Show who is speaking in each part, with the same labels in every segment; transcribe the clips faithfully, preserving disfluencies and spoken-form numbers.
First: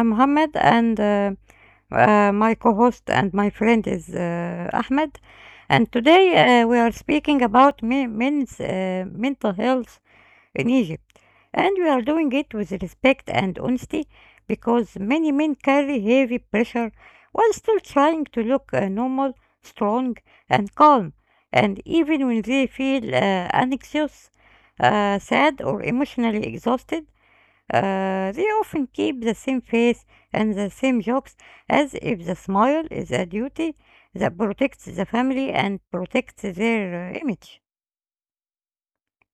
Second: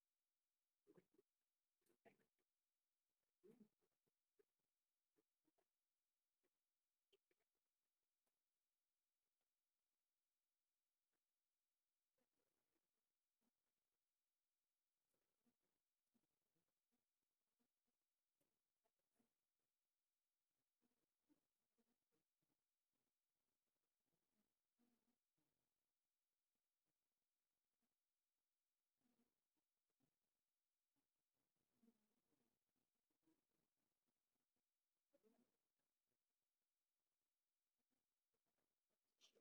Speaker 1: I'm Mohammed, and uh, uh, my co host and my friend is uh, Ahmed. And today, uh, we are speaking about me- men's uh, mental health in Egypt. And we are doing it with respect and honesty because many men carry heavy pressure while still trying to look uh, normal, strong, and calm. And even when they feel uh, anxious, uh, sad, or emotionally exhausted, uh, they often keep the same face and the same jokes as if the smile is a duty that protects the family and protects their uh, image.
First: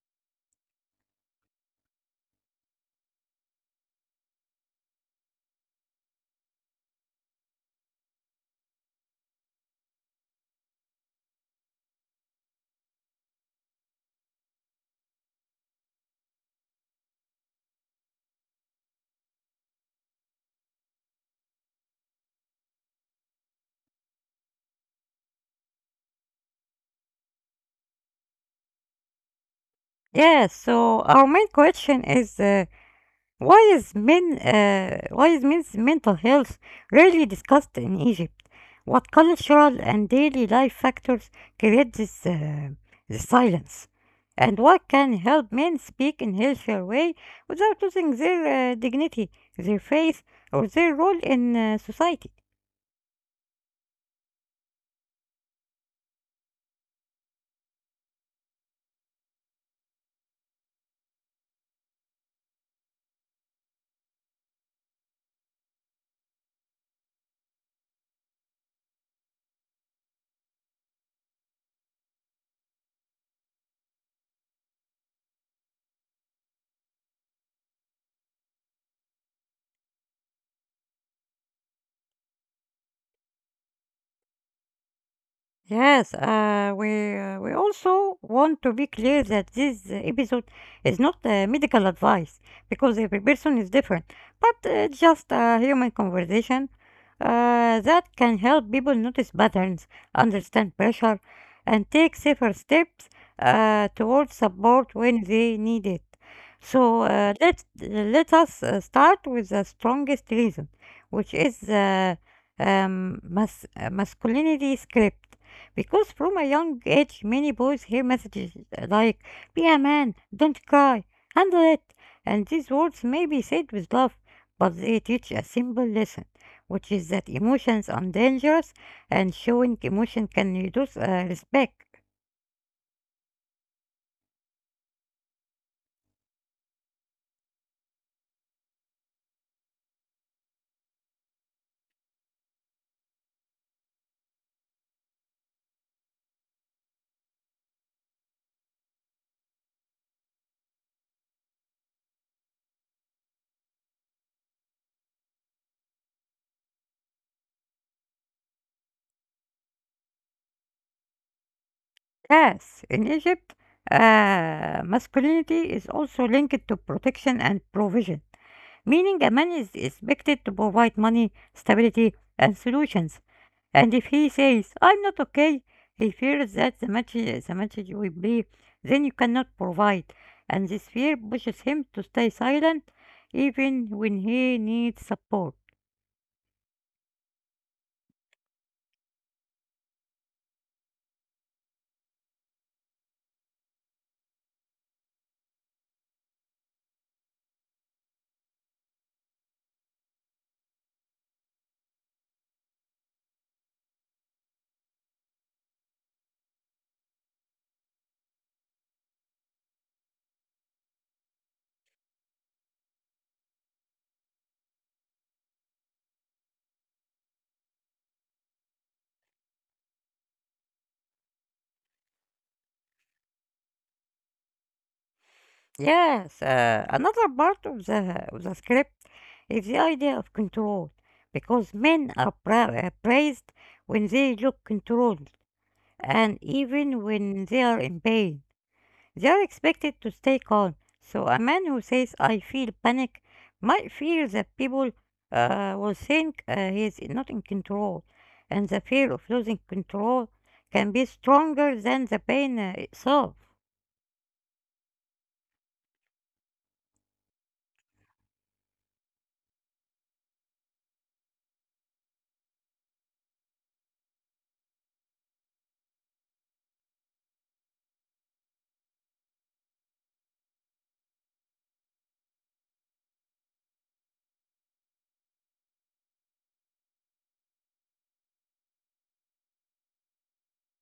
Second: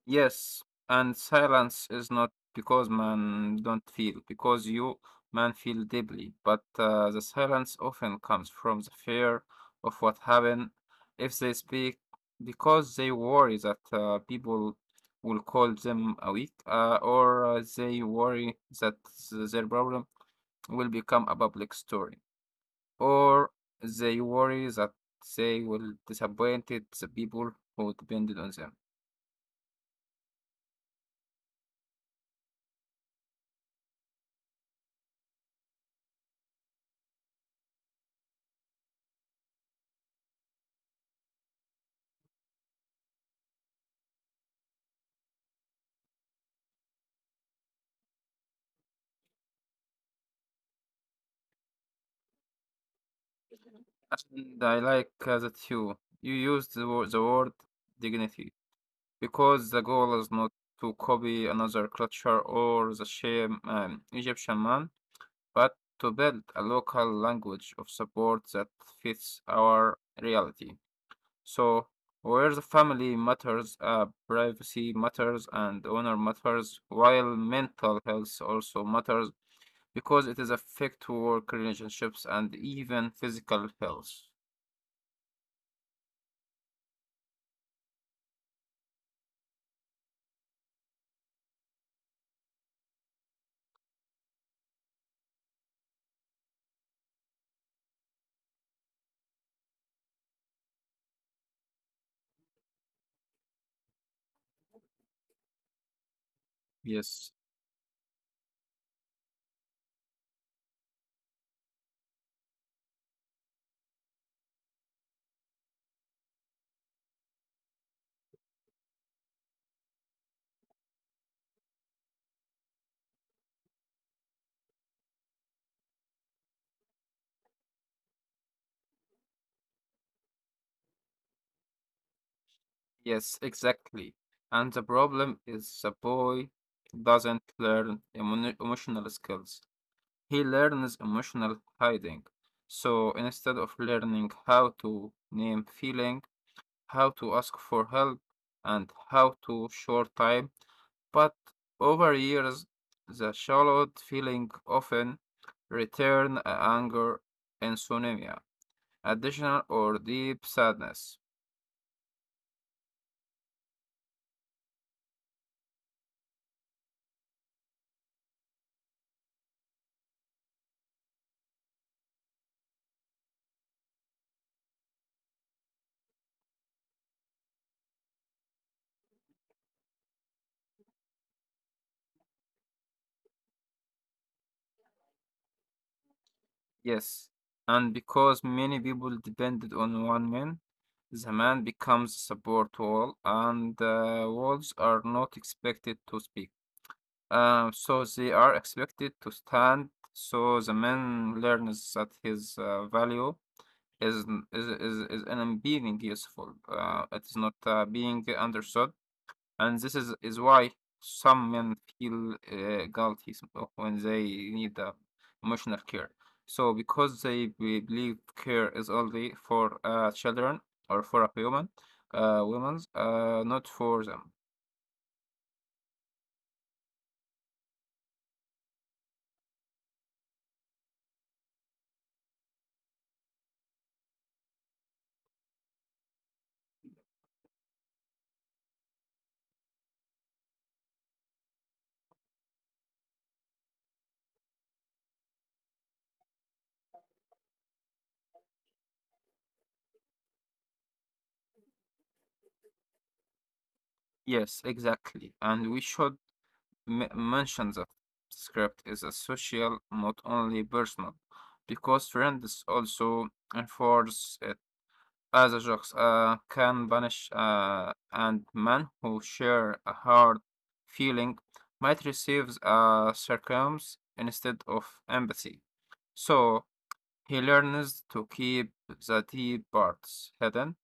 Speaker 2: Yes, and silence is not because man don't feel, because you man feel deeply, but uh, the silence often comes from the fear of what happened if they speak, because they worry that uh, people will call them a weak, uh, or uh, they worry that th- their problem will become a public story, or they worry that they will disappointed the people who depended on them.
Speaker 1: Yes, so our main question is, uh, Why is men uh, why is men's mental health rarely discussed in Egypt? What cultural and daily life factors create this, uh, this silence? And what can help men speak in healthier way without losing their uh, dignity, their faith, or their role in uh, society?
Speaker 2: And I like uh, that you you used the word, the word dignity because the goal is not to copy another culture or the same um, Egyptian man, but to build a local language of support that fits our reality. So where the family matters, uh, privacy matters, and honor matters, while mental health also matters because it is affect work relationships and even physical health.
Speaker 1: Yes, uh, we uh, we also want to be clear that this uh, episode is not uh, medical advice because every person is different, but uh, just a human conversation uh, that can help people notice patterns, understand pressure, and take safer steps uh, towards support when they need it. So
Speaker 2: Yes.
Speaker 1: uh, let let us uh, start with the strongest reason, which is uh, um, mas- uh, masculinity script, because from a young age, many boys hear messages like, be a man, don't cry, handle it. And these words may be said with love, but they teach a simple lesson, which is that emotions are dangerous and showing emotion can reduce uh, respect.
Speaker 2: Yes, exactly. And the problem is the boy doesn't learn emo- emotional skills. He learns emotional hiding. So instead of learning how to name feeling, how to ask for help, and how to short time, but over years, the shallowed feeling often return a anger, insomnia, additional or deep sadness.
Speaker 1: Yes, in Egypt, uh, masculinity is also linked to protection and provision, meaning a man is expected to provide money, stability, and solutions. And if he says, I'm not okay, he fears that the match, the match will be, then you cannot provide. And this fear pushes him to stay silent even when he needs support.
Speaker 2: Yes, and because many people depended on one man, the man becomes a support wall, and uh, walls are not expected to speak. Uh, so they are expected to stand. So the man learns that his uh, value is, is is is an being useful. Uh, it is not uh, being understood. And this is, is why some men feel uh, guilty s- when they need uh, emotional care. So, because they be- believe care is only for uh, children or for a woman, uh, women, uh, not for them.
Speaker 1: Yes, uh, another part of the, of the script is the idea of control. Because men are pra- uh, praised when they look controlled and even when they are in pain. They are expected to stay calm. So a man who says, I feel panic, might fear that people uh, will think uh, he is not in control. And the fear of losing control can be stronger than the pain uh, itself.
Speaker 2: Yes, exactly. And we should m- mention that script is a social, not only personal, because friends also enforce uh, As a jokes uh, can banish uh, and men who share a hard feeling might receive uh, circumstance instead of empathy. So he learns to keep the deep parts hidden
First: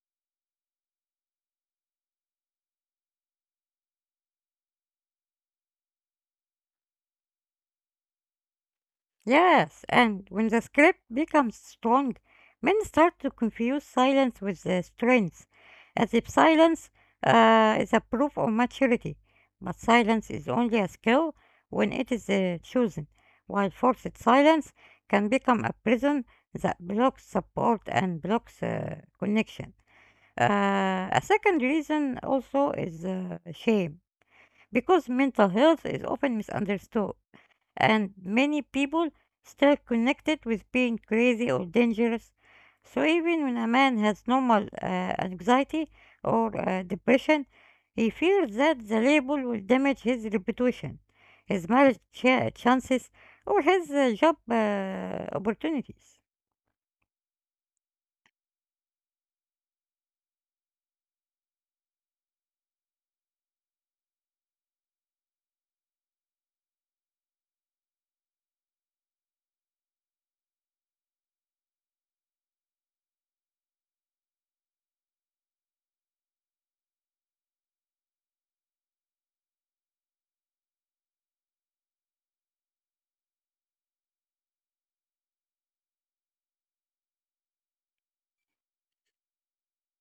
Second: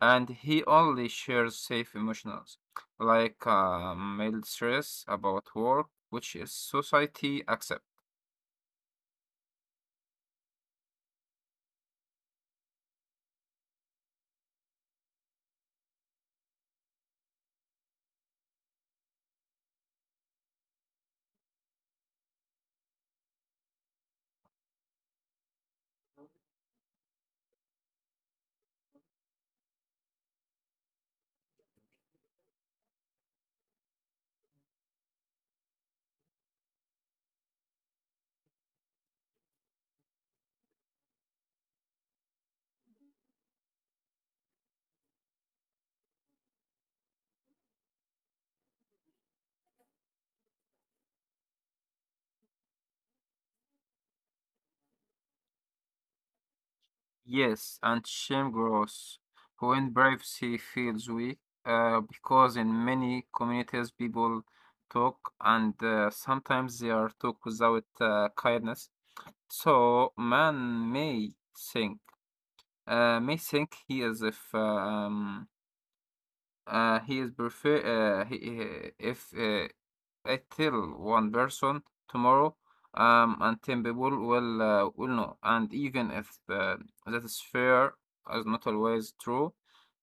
Speaker 2: and he only shares safe emotions like uh, mild stress about work, which is society accept.
Speaker 1: Yes, and when the script becomes strong, men start to confuse silence with the strength, as if silence uh, is a proof of maturity. But silence is only a skill when it is uh, chosen, while forced silence can become a prison that blocks support and blocks uh, connection. Uh, a second reason also is uh, shame, because mental health is often misunderstood and many people still connected with being crazy or dangerous. So even when a man has normal uh, anxiety or uh, depression, he fears that the label will damage his reputation, his marriage cha- chances, or his uh, job uh, opportunities.
Speaker 2: Yes, and shame grows when privacy feels weak, uh, because in many communities people talk and uh, sometimes they are talk without uh, kindness. So man may think, uh, may think he is if um, uh, he is prefer uh, he, he- if uh, I tell one person tomorrow, um, and ten people will uh, will know. And even if uh, that is fair, is not always true,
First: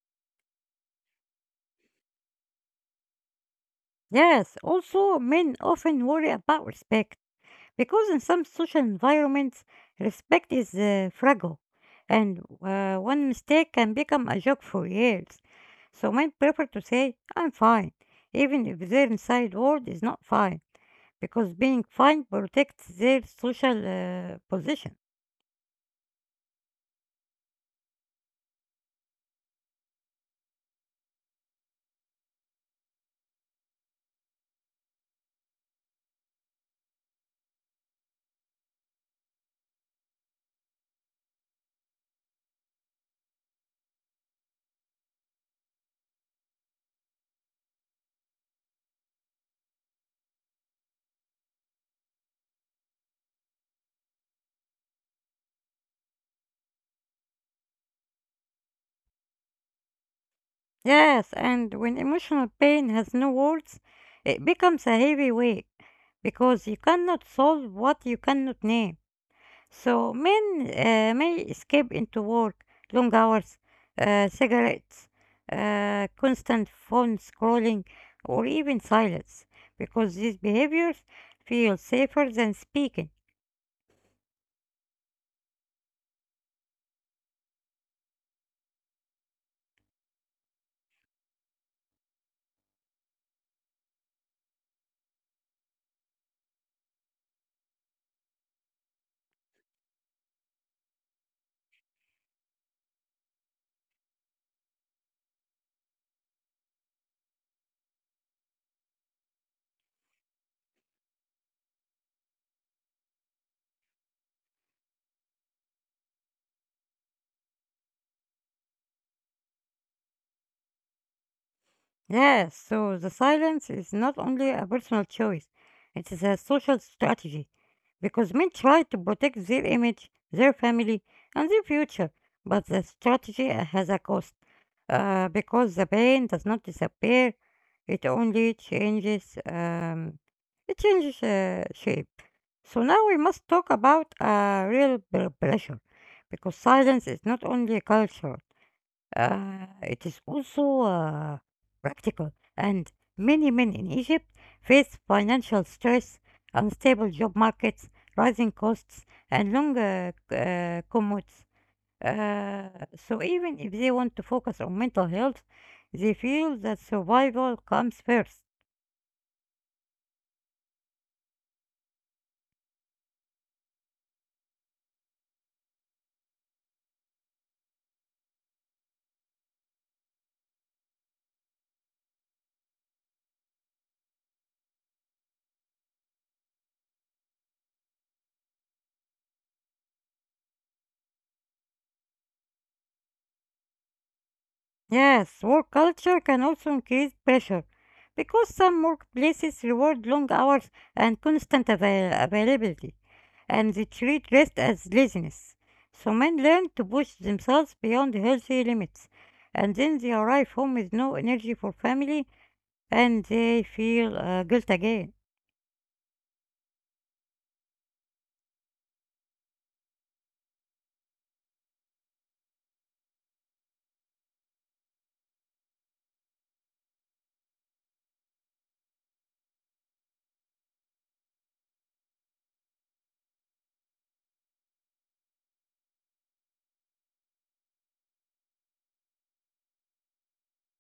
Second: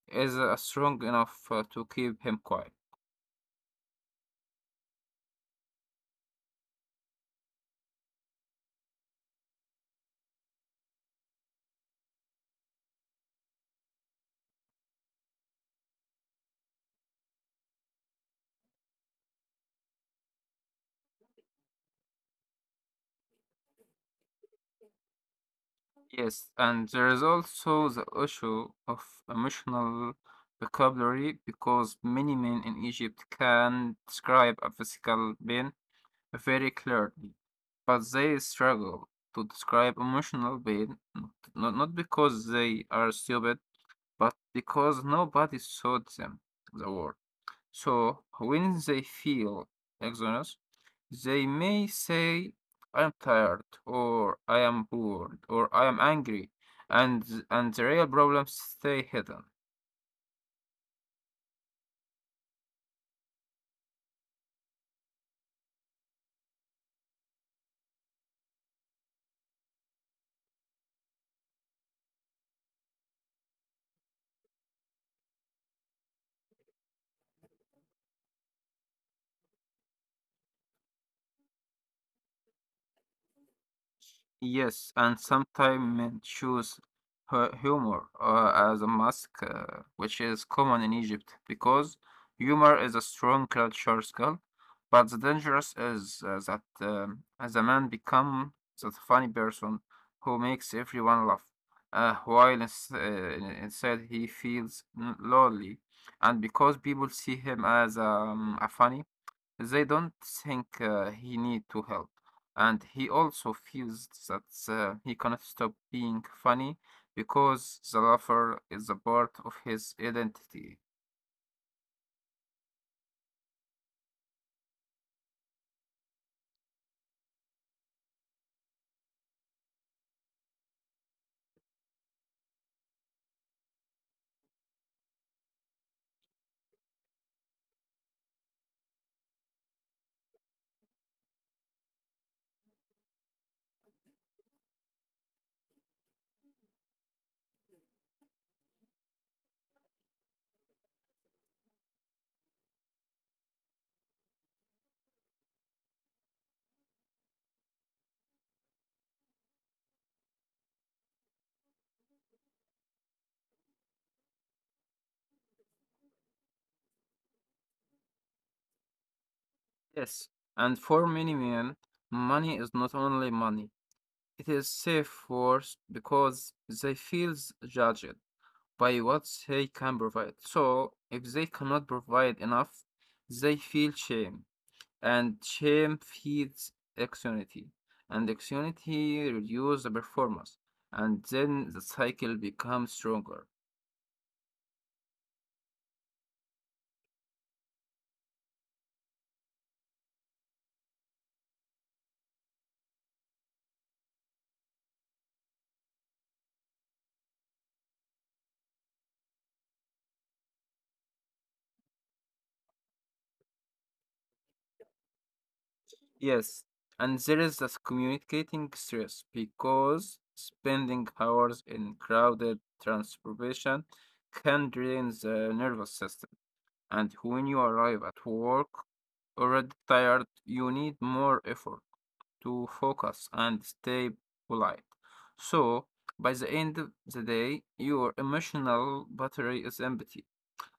Speaker 2: is uh, strong enough uh, to keep him quiet.
Speaker 1: Yes, also men often worry about respect, because in some social environments, respect is uh, fragile, and uh, one mistake can become a joke for years. So men prefer to say, I'm fine, even if their inside world is not fine, because being fine protects their social uh, position.
Speaker 2: Yes, and there is also the issue of emotional vocabulary because many men in Egypt can describe a physical pain very clearly. But they struggle to describe emotional pain, not, not because they are stupid, but because nobody taught them the word. So when they feel exhausted, they may say, "I'm tired," or "I am bored," or "I am angry," and th- and the real problems stay hidden.
Speaker 1: Yes, and when emotional pain has no words, it becomes a heavy weight, because you cannot solve what you cannot name. So men uh, may escape into work, long hours, uh, cigarettes, uh, constant phone scrolling, or even silence, because these behaviors feel safer than speaking.
Speaker 2: Yes, and sometimes choose hu- humor uh, as a mask, uh, which is common in Egypt because humor is a strong cultural skill. But the dangerous is uh, that um, as a man become that funny person who makes everyone laugh, uh, while ins- uh, inside he feels n- lonely, and because people see him as um, a funny they don't think uh, he need to help, and he also feels that uh, he cannot stop being funny because the laughter is a part of his identity.
Speaker 1: Yes, so the silence is not only a personal choice, it is a social strategy, because men try to protect their image, their family, and their future, but the strategy has a cost. Uh, because the pain does not disappear, it only changes um, it changes uh, shape. So now we must talk about uh, real pre- pressure, because silence is not only cultural; uh, it is also uh, practical. And many men in Egypt face financial stress, unstable job markets, rising costs, and long uh, c- uh, commutes. Uh, so even if they want to focus on mental health, they feel that survival comes first.
Speaker 2: Yes, and for many men, money is not only money. It is safe words because they feel judged by what they can provide. So if they cannot provide enough, they feel shame. And shame feeds anxiety, and anxiety reduces the performance, and then the cycle becomes stronger.
Speaker 1: Yes, work culture can also increase pressure because some workplaces reward long hours and constant avail- availability, and they treat rest as laziness. So men learn to push themselves beyond healthy limits, and then they arrive home with no energy for family and they feel uh, guilt again.
Speaker 2: Yes, and there is this communicating stress because spending hours in crowded transportation can drain the nervous system. And when you arrive at work already tired, you need more effort to focus and stay polite. So, by the end of the day, your emotional battery is empty,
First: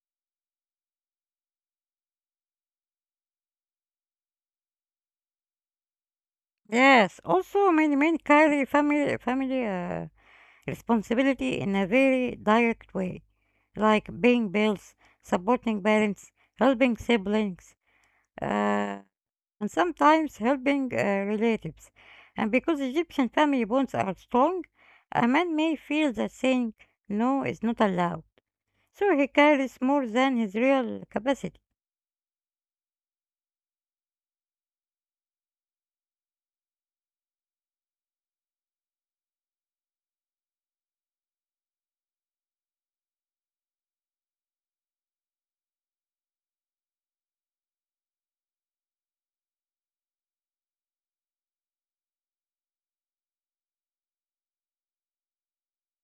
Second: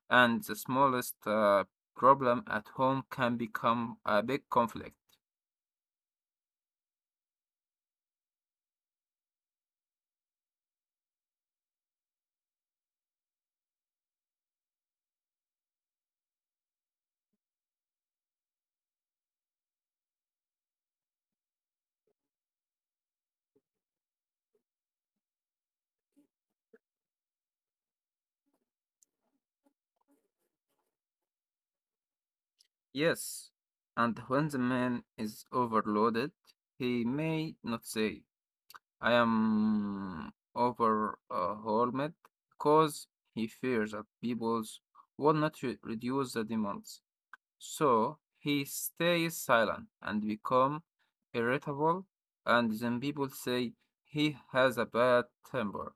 Speaker 2: and the smallest uh, problem at home can become a big conflict.
Speaker 1: Yes, also many men carry family family uh, responsibility in a very direct way, like paying bills, supporting parents, helping siblings, uh, and sometimes helping uh, relatives. And because Egyptian family bonds are strong, a man may feel that saying no is not allowed, so he carries more than his real capacity.
Speaker 2: Yes, and when the man is overloaded, he may not say, I am overwhelmed because he fears that people will not re- reduce the demands. So he stays silent and become irritable, and then people say he has a bad temper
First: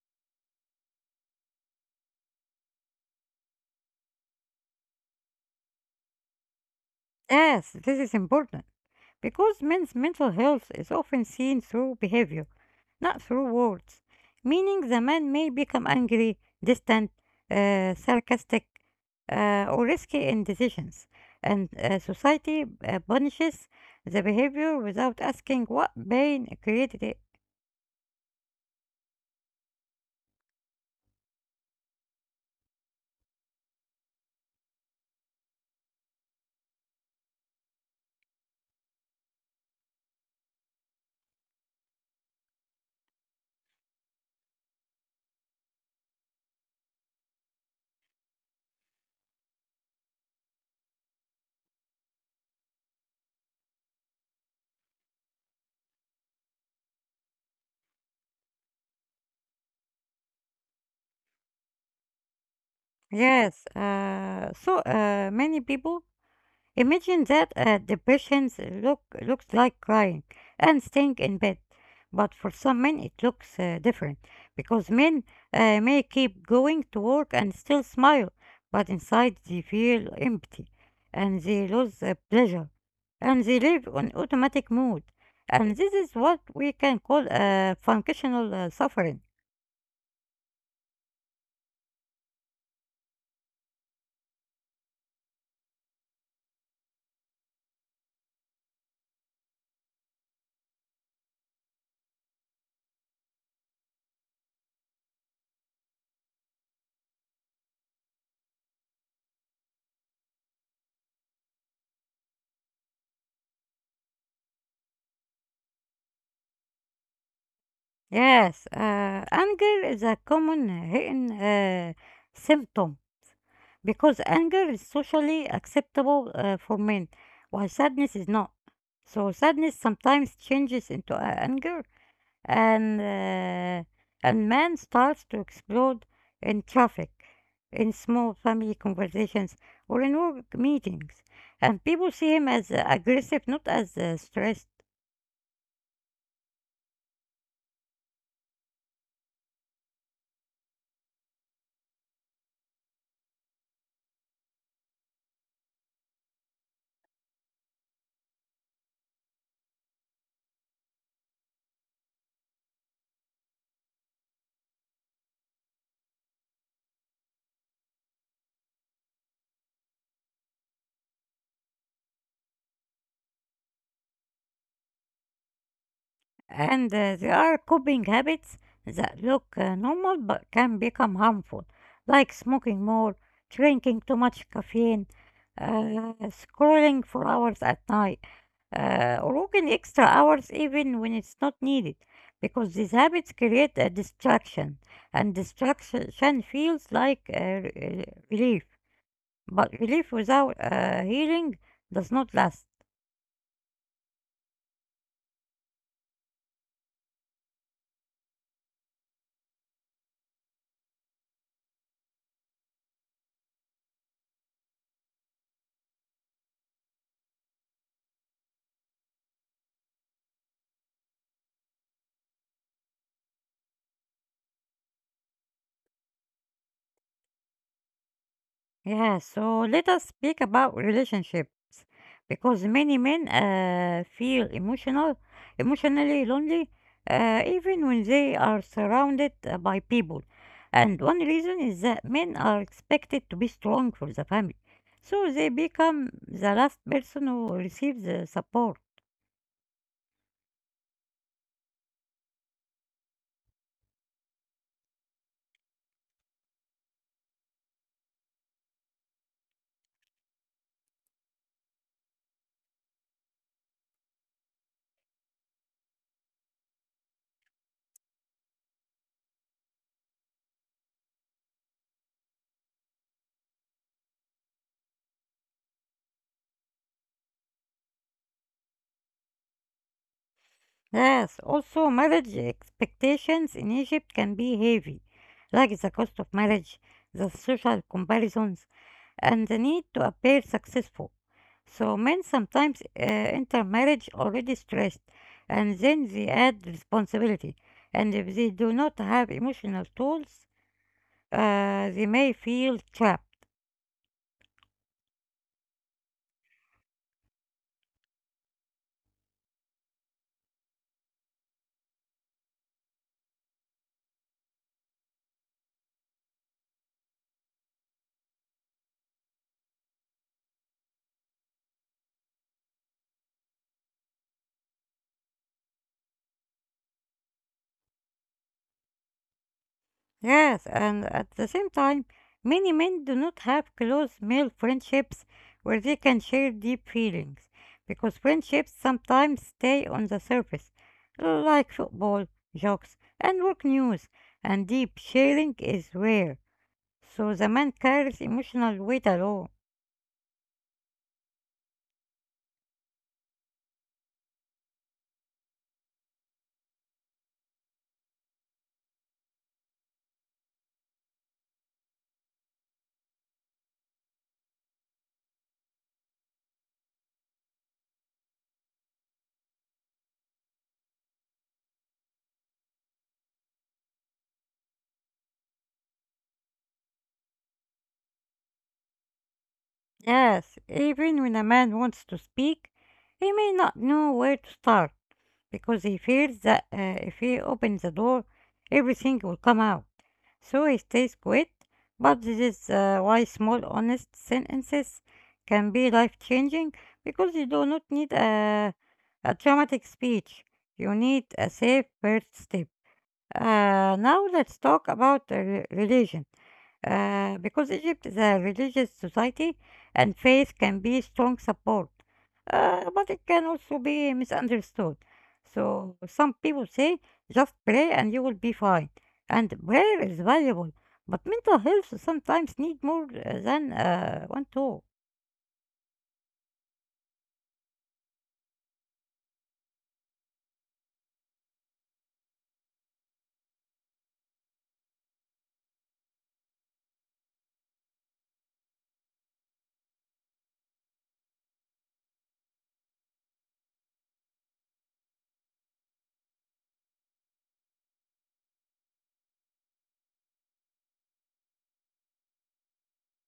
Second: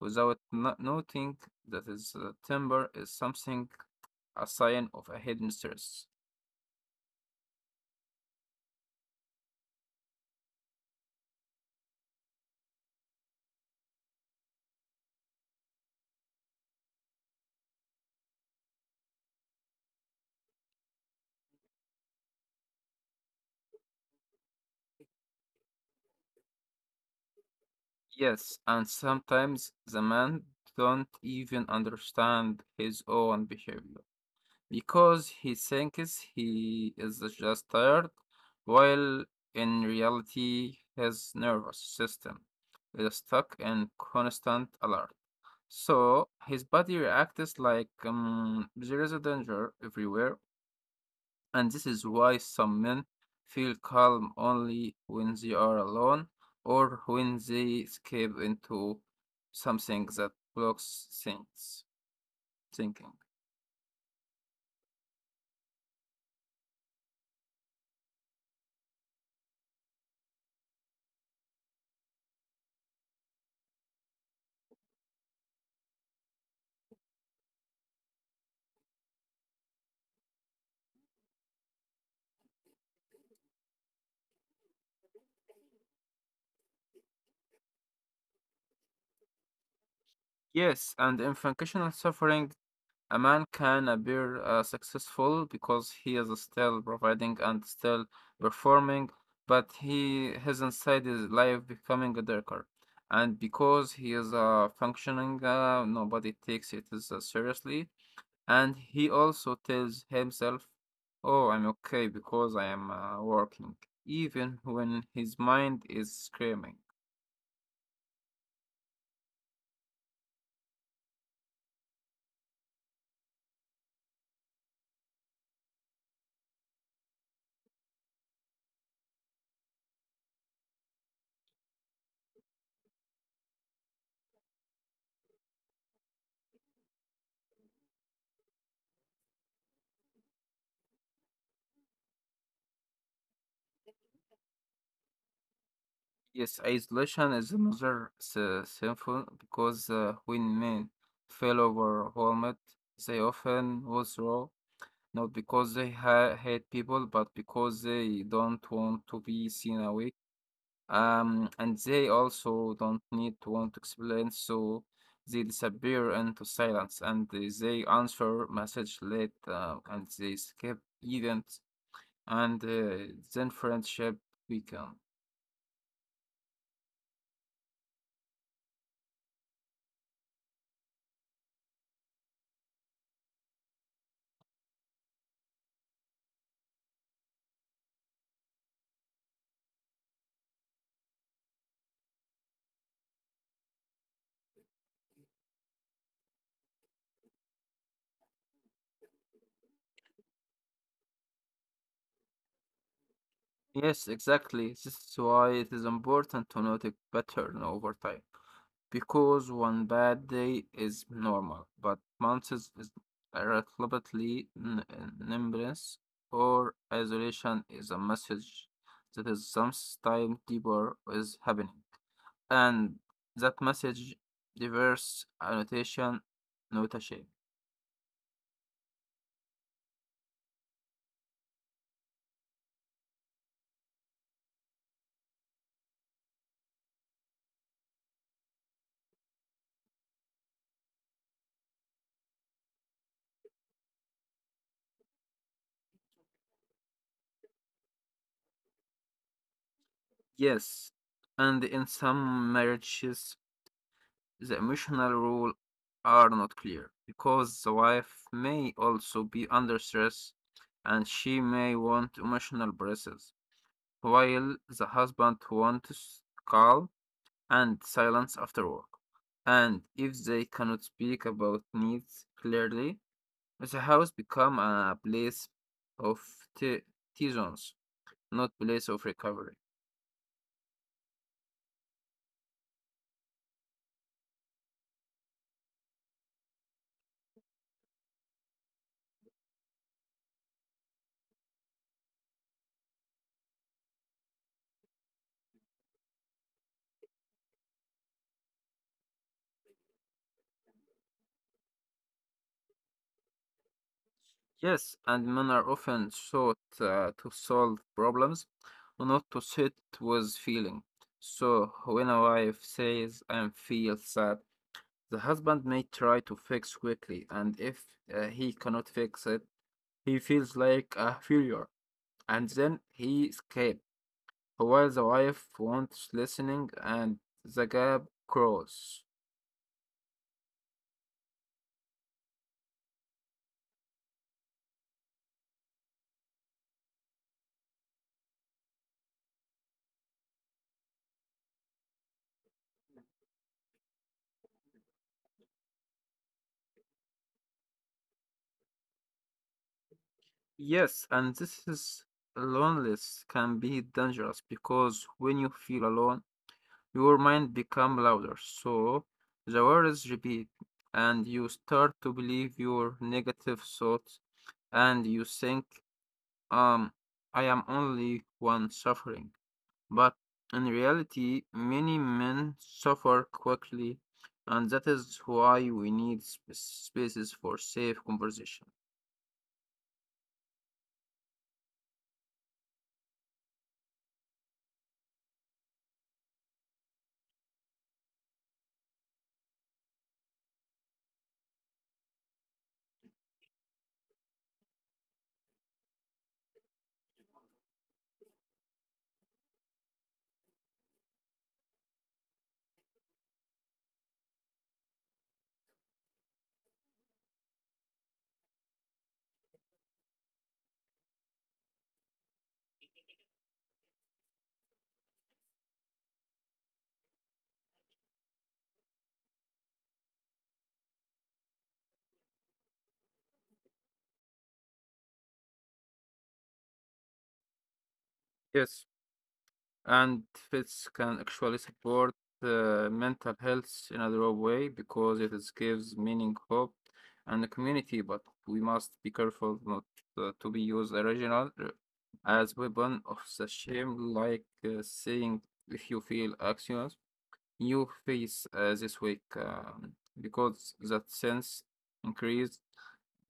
Speaker 2: without no- noting that his uh, temper is something a sign of a hidden stress.
Speaker 1: Yes, this is important because men's mental health is often seen through behavior not through words, meaning the man may become angry, distant, uh, sarcastic, uh, or risky in decisions, and uh, society uh, punishes the behavior without asking what pain created it.
Speaker 2: Yes, and sometimes the man don't even understand his own behavior, because he thinks he is just tired, while in reality, his nervous system is stuck in constant alert. So his body reacts like um, there is a danger everywhere, and this is why some men feel calm only when they are alone or when they escape into something that blocks things thinking.
Speaker 1: Yes, uh, so uh, many people imagine that uh, the patients look looks like crying and staying in bed, but for some men it looks uh, different because men uh, may keep going to work and still smile, but inside they feel empty and they lose uh, pleasure and they live on automatic mode, and this is what we can call uh, functional uh, suffering.
Speaker 2: Yes, and in functional suffering, a man can appear uh, successful because he is still providing and still performing, but he his inside his life becoming darker. And because he is uh, functioning, uh, nobody takes it as, uh, seriously. And he also tells himself, "Oh, I'm okay because I am uh, working," even when his mind is screaming.
Speaker 1: Yes, uh, anger is a common hidden uh, symptom, because anger is socially acceptable uh, for men, while sadness is not. So sadness sometimes changes into a- anger, and uh, and man starts to explode in traffic, in small family conversations, or in work meetings. And people see him as uh, aggressive, not as uh, stressed.
Speaker 2: Yes, isolation is another s- sinful because uh, when men feel overwhelmed, they often withdraw, not because they ha hate people, but because they don't want to be seen away. Um, and they also don't need to want to explain, so they disappear into silence and they they answer message late uh, and they skip events and uh, then friendship weaken.
Speaker 1: and uh, there are coping habits that look uh, normal but can become harmful, like smoking more, drinking too much caffeine, uh, scrolling for hours at night, uh, or working extra hours even when it's not needed, because these habits create a distraction, and distraction feels like uh, re- relief, but relief without uh, healing does not last.
Speaker 2: Yes, exactly. This is why it is important to note a pattern over time. Because one bad day is normal, but months is is irrelevantly n- n- numbness or isolation is a message that is sometimes deeper is happening. And that message diverse annotation, not a shape.
Speaker 1: Yeah, so let us speak about relationships because many men uh, feel emotional, emotionally lonely, uh, even when they are surrounded uh, by people. And one reason is that men are expected to be strong for the family, so they become the last person who receives the support.
Speaker 2: Yes. And in some marriages, the emotional rules are not clear because the wife may also be under stress and she may want emotional breaks, while the husband wants calm and silence after work. And if they cannot speak about needs clearly, the house becomes a place of te- tensions, not place of recovery.
Speaker 1: Yes, also marriage expectations in Egypt can be heavy, like the cost of marriage, the social comparisons and the need to appear successful. So men sometimes uh, enter marriage already stressed and then they add responsibility. And if they do not have emotional tools, uh, they may feel trapped.
Speaker 2: Yes, and men are often sought uh, to solve problems, not to sit with feeling. So when a wife says I feel sad, the husband may try to fix quickly, and if uh, he cannot fix it, he feels like a failure, and then he escapes. While the wife wants listening, and the gap grows.
Speaker 1: Yes, and at the same time, many men do not have close male friendships where they can share deep feelings because friendships sometimes stay on the surface, like football, jokes, and work news, and deep sharing is rare. So the man carries emotional weight alone.
Speaker 2: Yes, and this is loneliness can be dangerous because when you feel alone, your mind become louder, so the words repeat, and you start to believe your negative thoughts, and you think, um, I am only one suffering. But in reality, many men suffer quickly, and that is why we need sp- spaces for safe conversation.
Speaker 1: Yes, even when a man wants to speak, he may not know where to start because he fears that uh, if he opens the door, everything will come out. So he stays quiet, but this is uh, why small, honest sentences can be life changing because you do not need a, a dramatic speech, you need a safe first step. Uh, now let's talk about uh, re- religion uh, because Egypt is a religious society and faith can be strong support, uh, but it can also be misunderstood. So some people say just pray and you will be fine, and prayer is valuable, but mental health sometimes need more uh, than uh, one tool.
Speaker 2: Yes, and fits can actually support uh, mental health in a real way because it is gives meaning, hope, and a community. But we must be careful not uh, to be used original uh, as weapon of the shame, like uh, saying if you feel anxious, you face uh, this week, um, because that sense increased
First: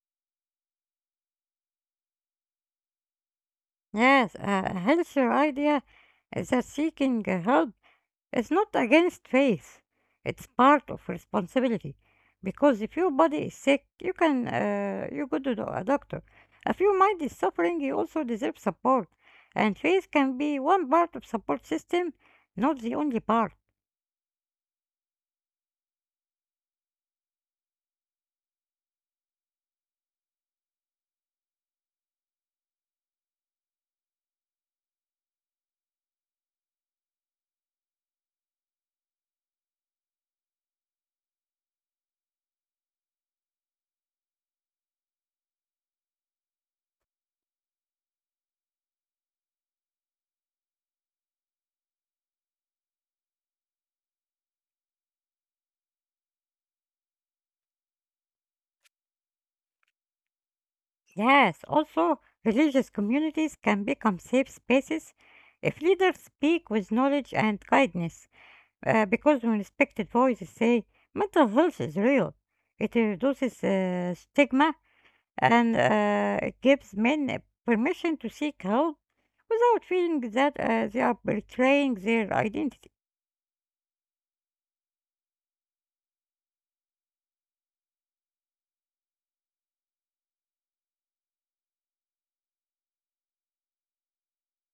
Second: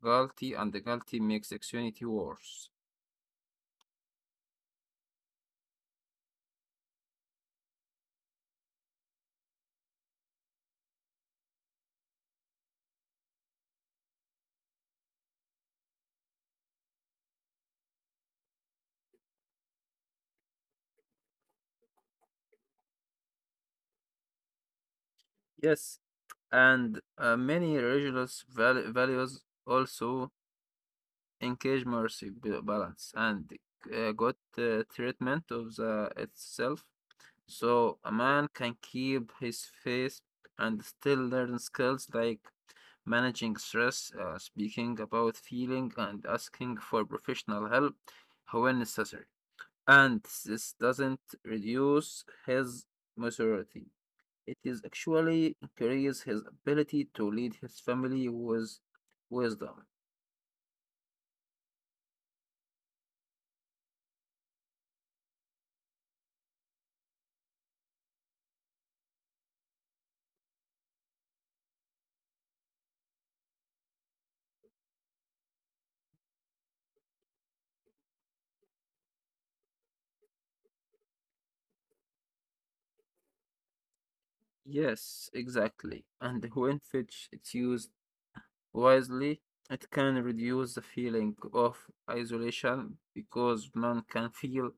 Speaker 2: guilty, and the guilty makes anxiety worse.
Speaker 1: Yes, a healthier idea is that seeking uh, help, it's not against faith, it's part of responsibility. Because if your body is sick, you can uh, you go to the- a doctor. If your mind is suffering, you also deserve support. And faith can be one part of support system, not the only part.
Speaker 2: Yes, and uh, many religious val- values also encourage mercy, ba- balance, and uh, good uh, treatment of the itself. So a man can keep his faith and still learn skills like managing stress, uh, speaking about feeling, and asking for professional help when necessary. And this doesn't reduce his maturity. It is actually increase his ability to lead his family with wisdom.
Speaker 1: Yes, also religious communities can become safe spaces if leaders speak with knowledge and kindness. Uh, because when respected voices say mental health is real, it reduces uh, stigma and uh, it gives men permission to seek help without feeling that uh, they are betraying their identity.
Speaker 2: Yes, exactly. And when Fitch is used wisely, it can reduce the feeling of isolation because man can feel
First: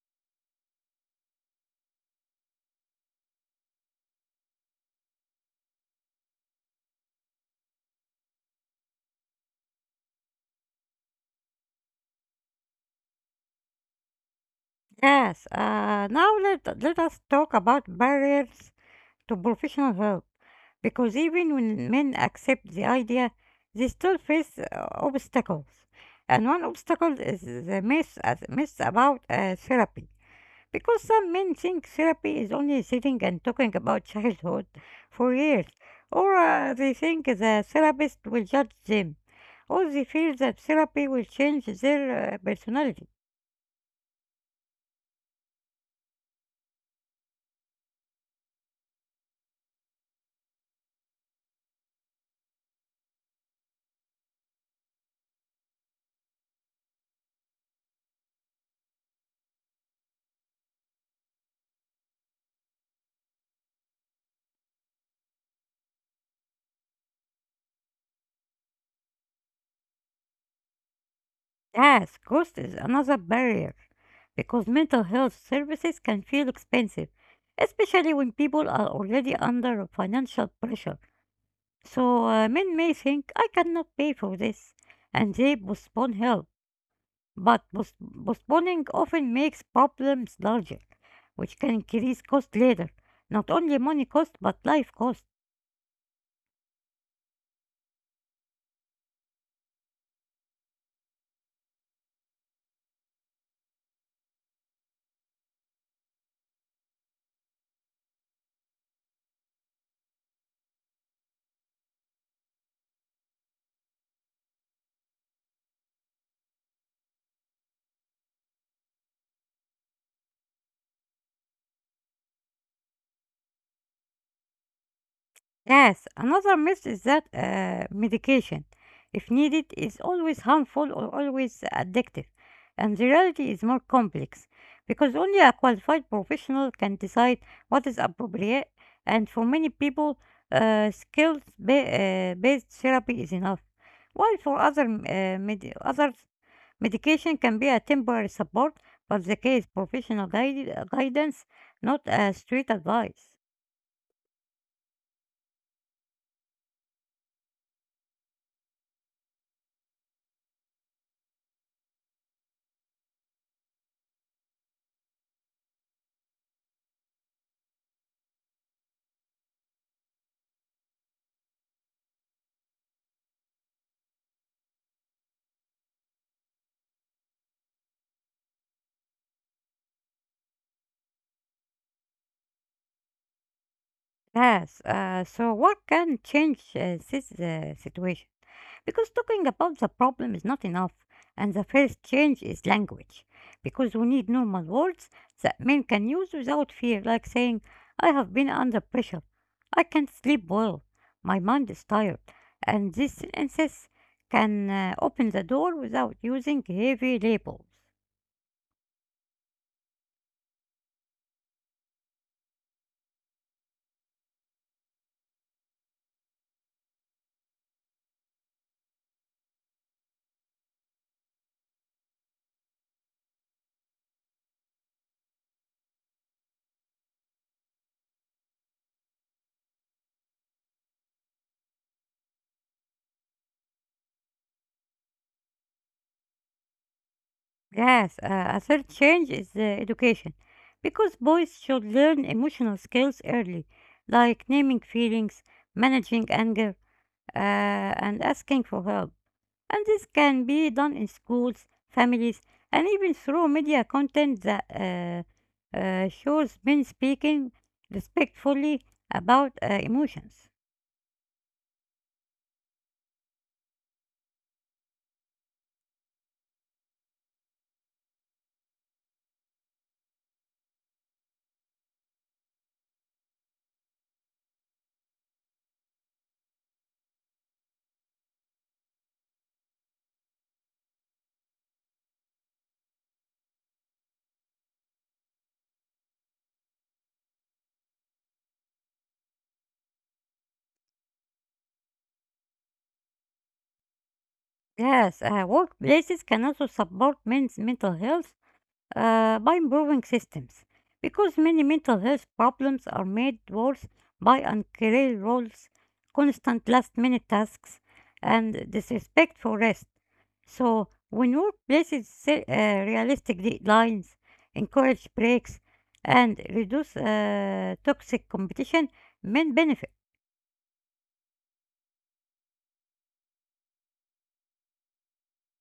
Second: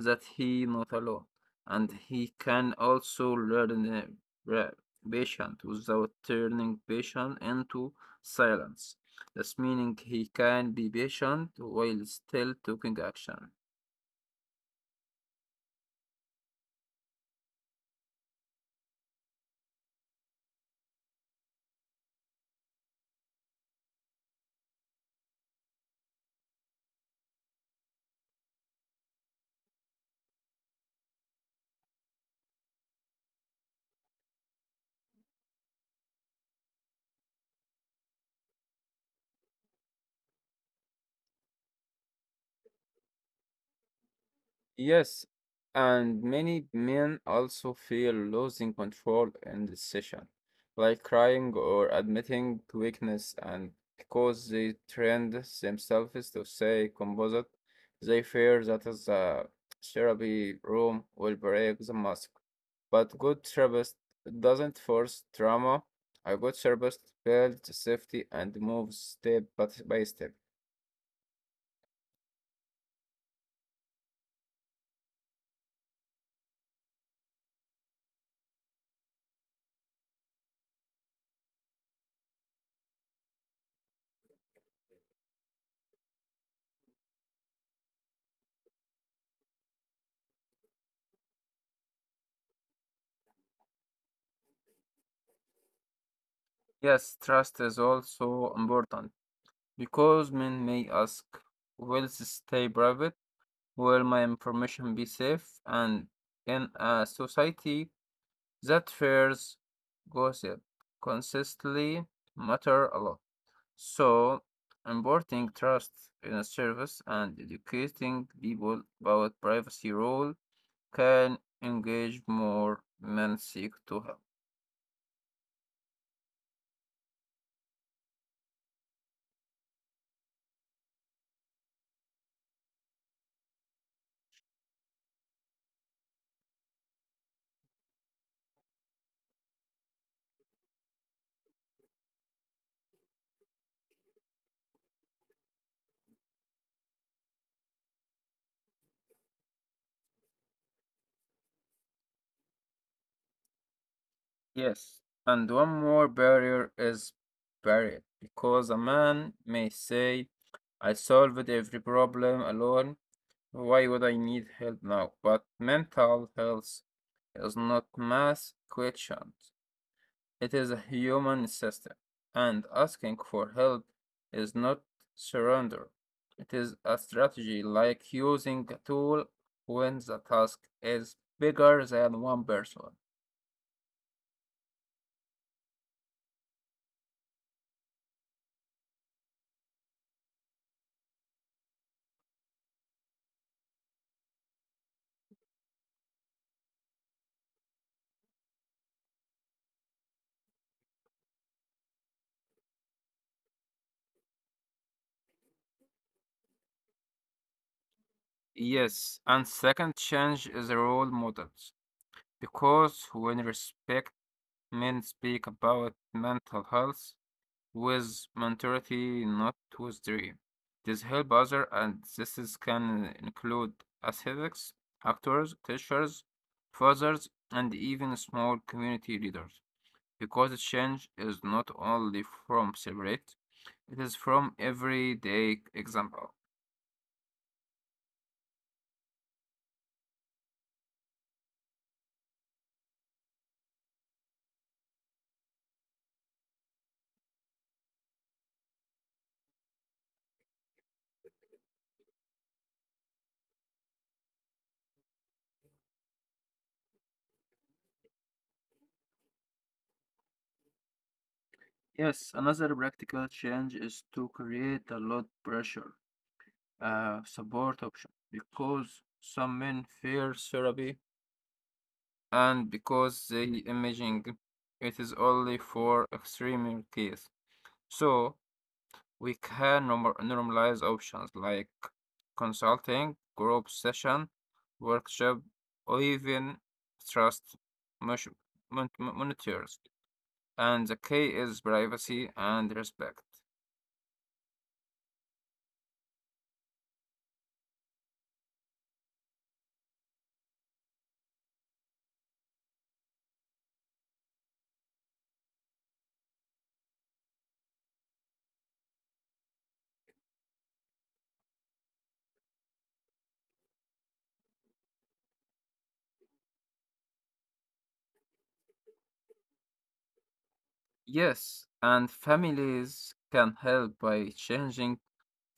Speaker 2: that he not alone, and he can also learn uh, ra- patient without turning patient into silence. That's meaning he can be patient while still taking action.
Speaker 1: Yes, uh, now let, let us talk about barriers to professional help because even when men accept the idea, they still face uh, obstacles. And one obstacle is the myth, uh, myth about uh, therapy, because some men think therapy is only sitting and talking about childhood for years, or uh, they think the therapist will judge them, or they feel that therapy will change their uh, personality.
Speaker 2: Yes, and many men also feel losing control in this session, like crying or admitting to weakness, and because they trained themselves to say composite, they fear that is the therapy room will break the mask. But good therapist doesn't force trauma. A good therapist builds safety and moves step but by step.
Speaker 1: Yes, cost is another barrier because mental health services can feel expensive, especially when people are already under financial pressure. So uh, men may think, I cannot pay for this, and they postpone help. But pos- postponing often makes problems larger, which can increase cost later. Not only money cost, but life cost.
Speaker 2: Yes, trust is also important because men may ask, will this stay private? Will my information be safe? And in a society that fears gossip, consistently matter a lot. So, imparting trust in a service and educating people about privacy role can engage more men seek to help.
Speaker 1: Yes, another myth is that uh, medication, if needed, is always harmful or always addictive. And the reality is more complex because only a qualified professional can decide what is appropriate. And for many people, uh, skills ba- uh, based therapy is enough. While for other, uh, med- others, medication can be a temporary support, but the case professional guide- guidance, not a straight advice.
Speaker 2: Yes, and one more barrier is barrier because a man may say, I solved every problem alone. Why would I need help now? But mental health is not math questions. It is a human system, and asking for help is not surrender. It is a strategy like using a tool when the task is bigger than one person.
Speaker 1: Yes, uh, so what can change uh, this uh, situation? Because talking about the problem is not enough, and the first change is language. Because we need normal words that men can use without fear, like saying, I have been under pressure, I can't sleep well, my mind is tired. And these sentences can uh, open the door without using heavy labels.
Speaker 2: Yes, and second change is the role models. Because when respect men speak about mental health with mentality, not with dream. This help other and this is can include athletes, actors, teachers, fathers, and even small community leaders. Because the change is not only from separate, it is from everyday example.
Speaker 1: Yes, uh, a third change is uh, education. Because boys should learn emotional skills early, like naming feelings, managing anger, uh, and asking for help. And this can be done in schools, families, and even through media content that uh, uh, shows men speaking respectfully about uh, emotions.
Speaker 2: Yes, another practical change is to create a low pressure uh, support option because some men fear therapy and because they imagine it is only for extreme case. So we can norm- normalize options like consulting, group session, workshop, or even trust mon- mon- monitors. And the key is privacy and respect.
Speaker 1: Yes, uh, workplaces can also support men's mental health uh, by improving systems because many mental health problems are made worse by unclear roles, constant last minute tasks, and disrespect for rest. So, when workplaces set uh, realistic deadlines, encourage breaks, and reduce uh, toxic competition, men benefit.
Speaker 2: Yes, and families can help by changing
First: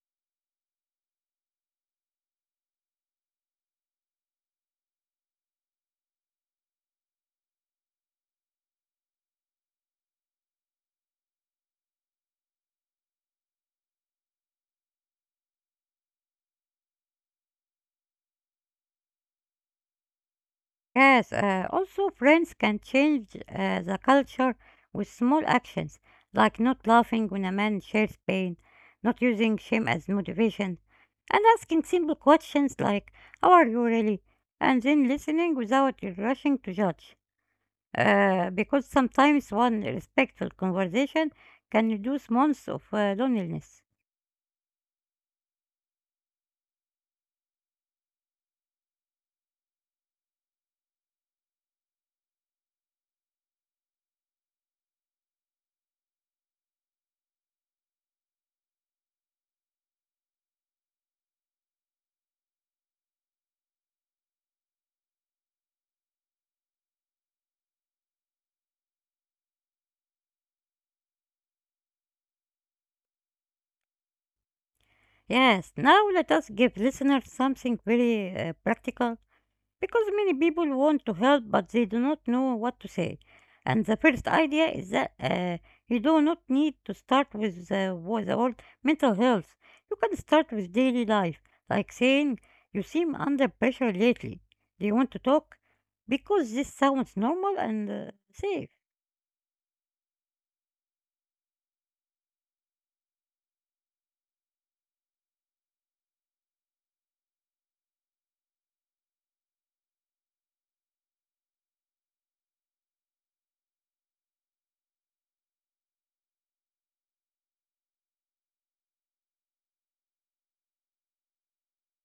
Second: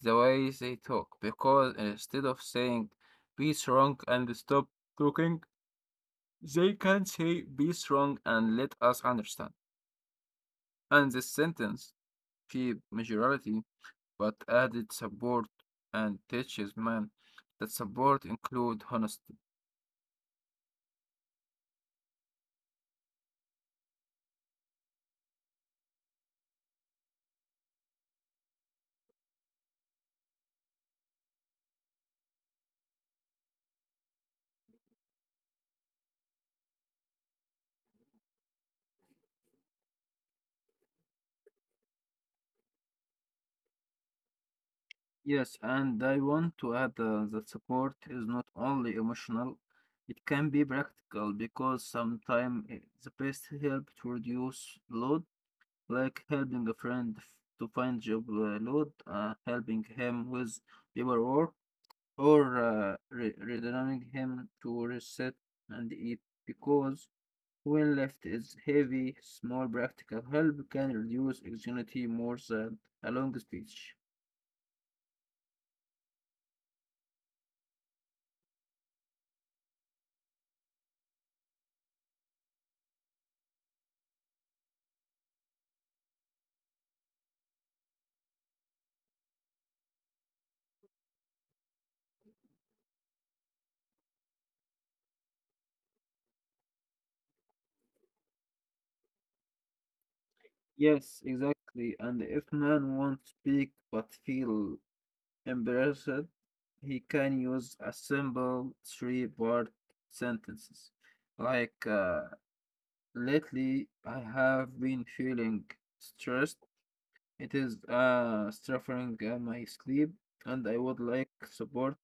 Speaker 2: the way they talk because instead of saying be strong and stop talking, they can say be strong and let us understand. And this sentence keep majority but added support and teaches man that support include honesty.
Speaker 1: Yes, uh, also friends can change uh, the culture with small actions, like not laughing when a man shares pain, not using shame as motivation, and asking simple questions like, how are you really? And then listening without rushing to judge. Uh, because sometimes one respectful conversation can reduce months of uh, loneliness.
Speaker 2: Yes, and I want to add uh, that support is not only emotional, it can be practical because sometimes the best help to reduce load, like helping a friend f- to find job uh, load, uh, helping him with paperwork, or uh, re returning him to reset and eat. Because when left is heavy, small practical help can reduce anxiety more than a long speech.
Speaker 1: Yes, now let us give listeners something very uh, practical. Because many people want to help, but they do not know what to say. And the first idea is that uh, you do not need to start with the, with the word mental health. You can start with daily life, like saying, you seem under pressure lately. Do you want to talk? Because this sounds normal and uh, safe.
Speaker 2: Yes, exactly. And if man won't speak but feel embarrassed, he can use a simple three-part sentences. Like, uh, lately I have been feeling stressed. It is uh suffering uh, my sleep, and I would like support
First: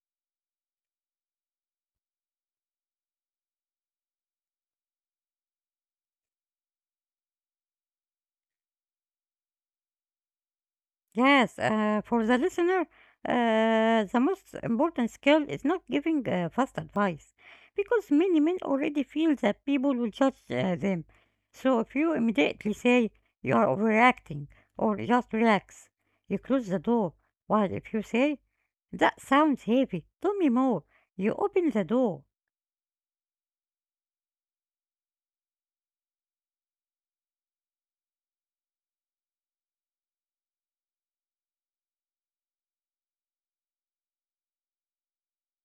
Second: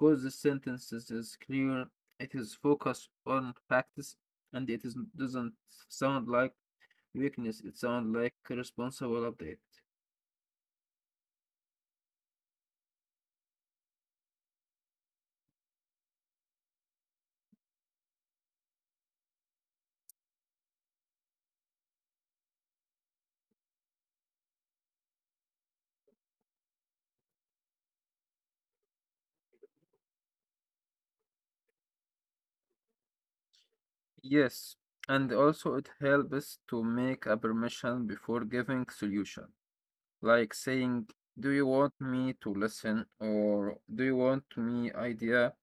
Speaker 2: because the sentence is is clear. It is focused on facts, and it is doesn't sound like weakness. It sounds like a responsible update.
Speaker 1: Yes, uh, for the listener, uh, the most important skill is not giving uh, fast advice because many men already feel that people will judge uh, them. So if you immediately say you are overreacting or just relax, you close the door. While if you say that sounds heavy, tell me more, you open the door.
Speaker 2: Yes, and also it helps to make a permission before giving solution, like saying, "Do you want me to listen?" or "Do you want me idea?"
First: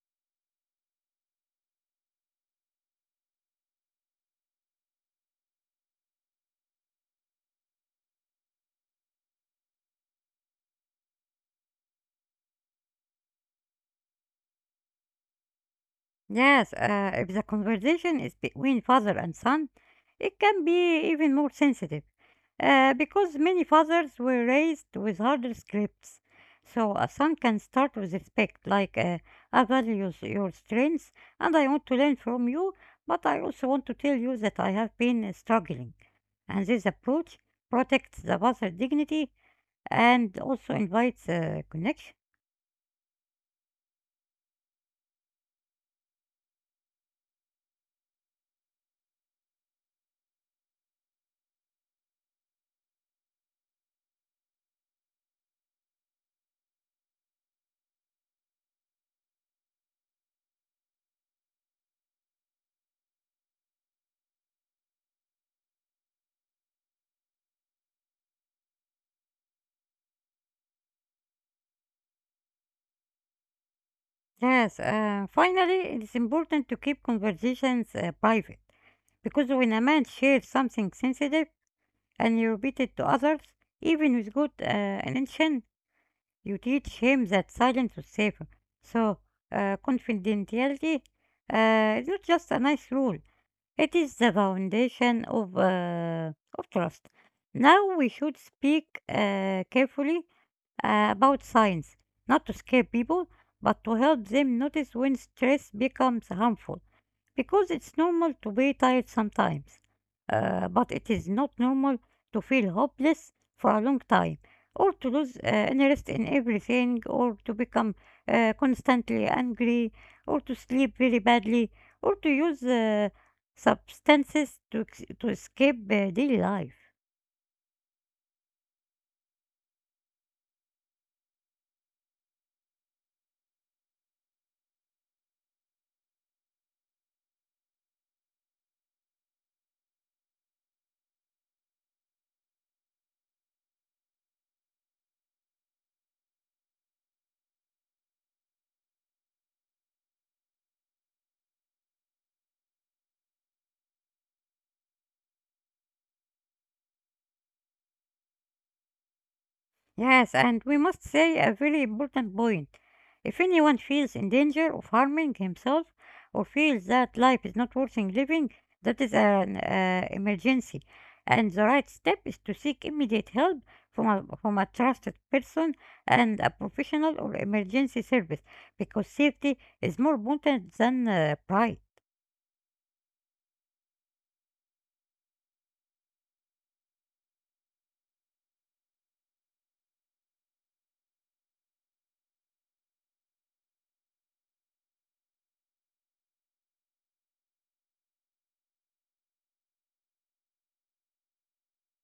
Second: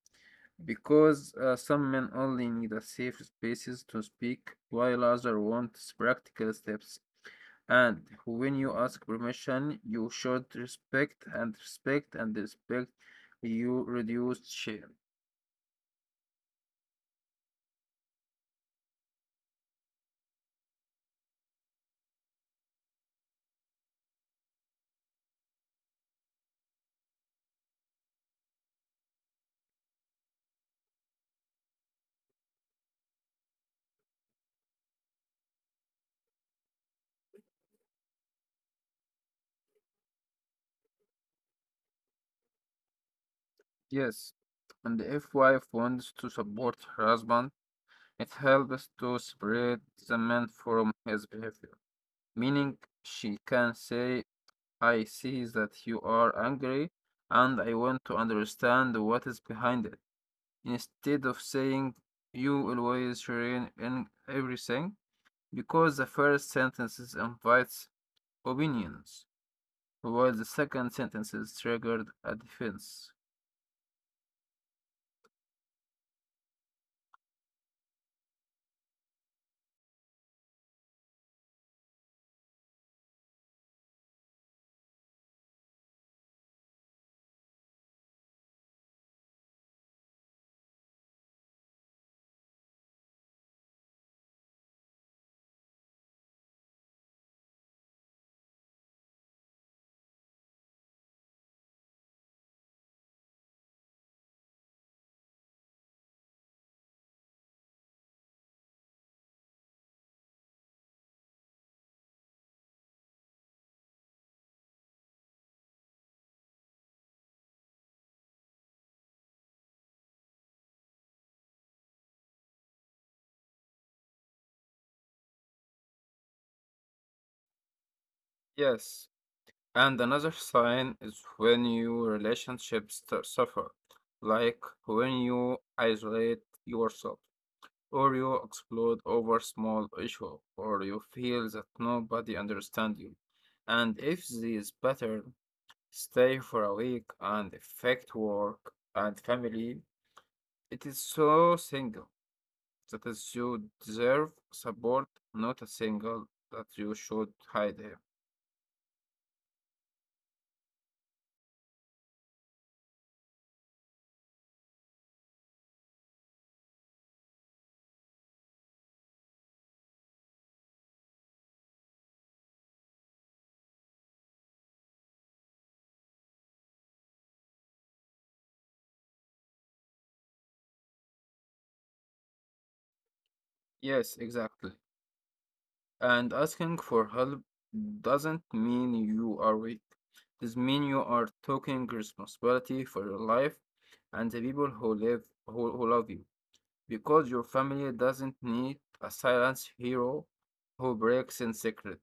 Speaker 2: Because uh, some men only need a safe spaces to speak, while others want practical steps. And when you ask permission, you should respect and respect and respect. You reduce shame.
Speaker 1: Yes, uh, if the conversation is between father and son, it can be even more sensitive uh, because many fathers were raised with harder scripts. So a son can start with respect, like uh, I value s- your strengths and I want to learn from you, but I also want to tell you that I have been uh, struggling. And this approach protects the father's dignity and also invites uh, connection.
Speaker 2: Yes, and if wife wants to support her husband, it helps to spread the man from his behavior, meaning she can say, I see that you are angry and I want to understand what is behind it. Instead of saying, you always ruin in everything, because the first sentence invites opinions, while the second sentence triggers a defense.
Speaker 1: Yes, uh, finally, it is important to keep conversations uh, private. Because when a man shares something sensitive and you repeat it to others, even with good uh, intention, you teach him that silence is safer. So, uh, confidentiality uh, is not just a nice rule, it is the foundation of, uh, of trust. Now, we should speak uh, carefully uh, about science, not to scare people, but to help them notice when stress becomes harmful because it's normal to be tired sometimes, uh, but it is not normal to feel hopeless for a long time or to lose uh, interest in everything or to become uh, constantly angry or to sleep very badly or to use uh, substances to, ex- to escape uh, daily life.
Speaker 2: Yes, and another sign is when your relationships st- suffer, like when you isolate yourself, or you explode over small issue, or you feel that nobody understands you. And if these patterns stay for a week and affect work and family, it is so single that is you deserve support, not a single that you should hide him.
Speaker 1: Yes, and we must say a very important point. If anyone feels in danger of harming himself or feels that life is not worth living, that is an uh, emergency. And the right step is to seek immediate help from a, from a trusted person and a professional or emergency service because safety is more important than uh, pride.
Speaker 2: Yes, exactly. And asking for help doesn't mean you are weak. This means you are taking responsibility for your life and the people who live who, who love you. Because your family doesn't need a silent hero who breaks in secret.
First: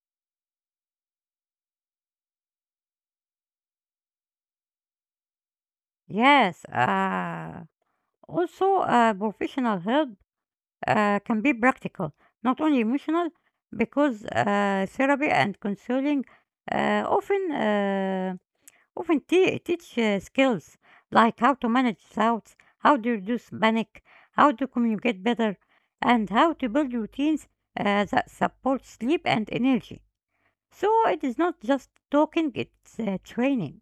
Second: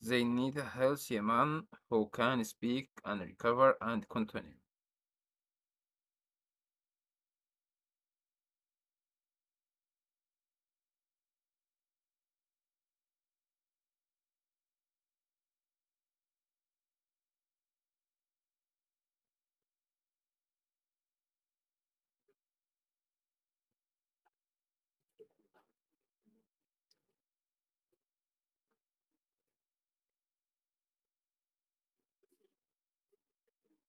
Speaker 2: They need a healthy man who can speak and recover and continue.
Speaker 1: Yes, uh, also uh, professional help uh, can be practical, not only emotional, because uh, therapy and counseling uh, often uh, often te- teach uh, skills like how to manage doubts, how to reduce panic, how to communicate better, and how to build routines uh, that support sleep and energy. So it is not just talking; it's uh, training.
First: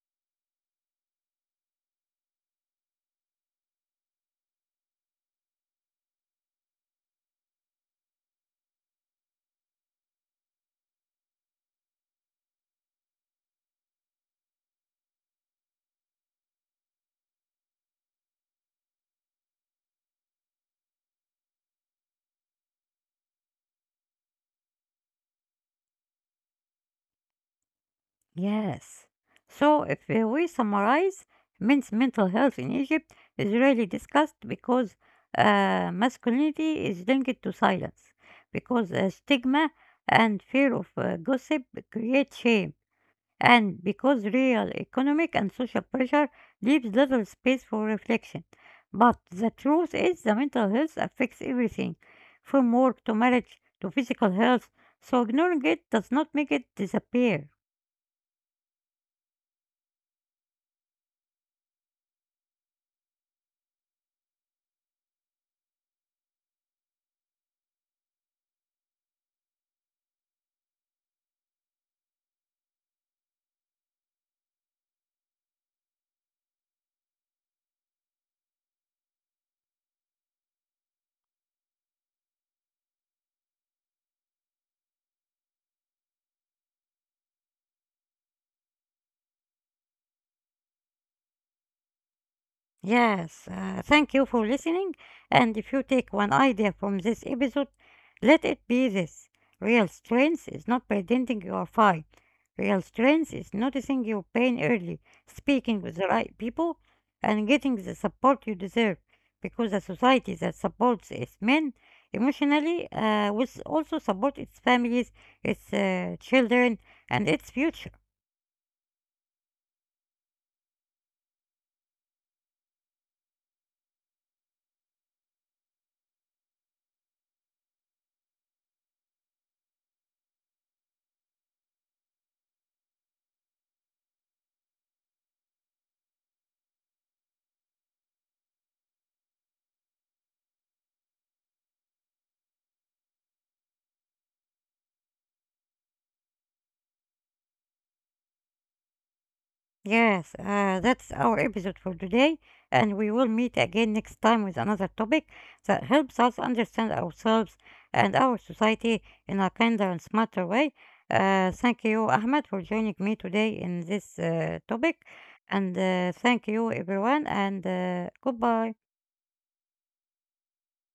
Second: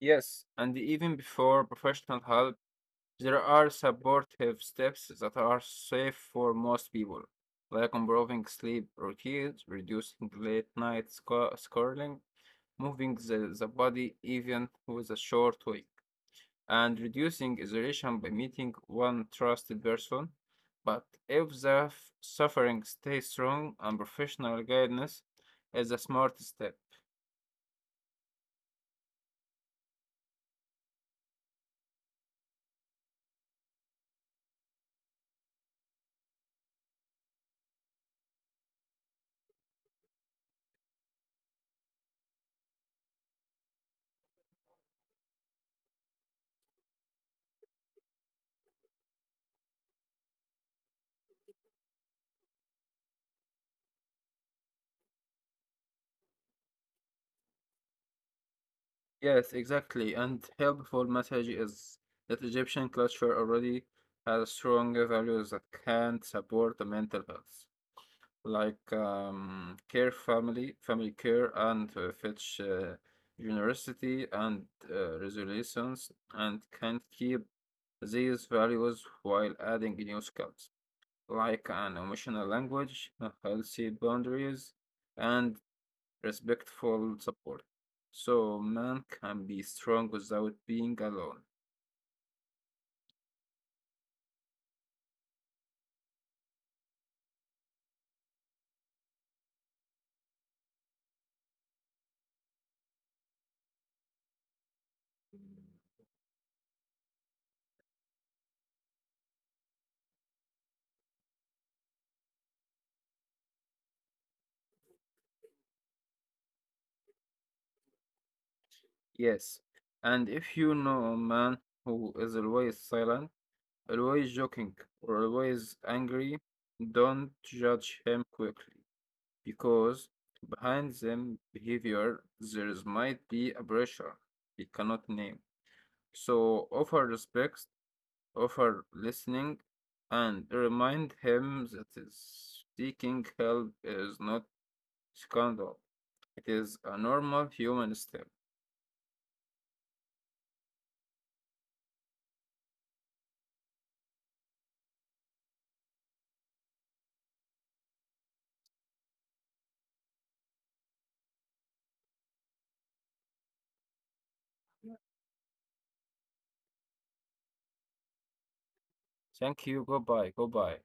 Speaker 2: Yes, and even before professional help, there are supportive steps that are safe for most people, like improving sleep routines, reducing late night scrolling, moving the, the body even with a short week, and reducing isolation by meeting one trusted person. But if the f- suffering stays strong, and professional guidance is a smart step.
Speaker 1: Yes. So, if uh, we summarize, men's mental health in Egypt is rarely discussed because uh, masculinity is linked to silence, because uh, stigma and fear of uh, gossip create shame, and because real economic and social pressure leaves little space for reflection. But the truth is, the mental health affects everything, from work to marriage to physical health, so ignoring it does not make it disappear.
Speaker 2: Yes, exactly. And helpful message is that Egyptian culture already has strong values that can support the mental health, like um, care, family, family care, and uh, fetch uh, generosity and uh, resilience, and can keep these values while adding new skills, like an emotional language, uh, healthy boundaries, and respectful support. So man can be strong without being alone.
Speaker 1: Yes, uh, thank you for listening. And if you take one idea from this episode, let it be this: real strength is not pretending you are fine. Real strength is noticing your pain early, speaking with the right people, and getting the support you deserve. Because a society that supports its men emotionally uh, will also support its families, its uh, children, and its future.
Speaker 2: Yes. And if you know a man who is always silent, always joking, or always angry, don't judge him quickly because behind them behavior there is might be a pressure we cannot name. So offer respect, offer listening, and remind him that is seeking help is not Scandal. It is a normal human step.
Speaker 1: Yes, uh, that's our episode for today, and we will meet again next time with another topic that helps us understand ourselves and our society in a kinder and smarter way. Uh, thank you, Ahmed, for joining me today in this uh, topic, and uh, thank you, everyone, and uh, goodbye.
Speaker 2: Thank you. Goodbye. Goodbye.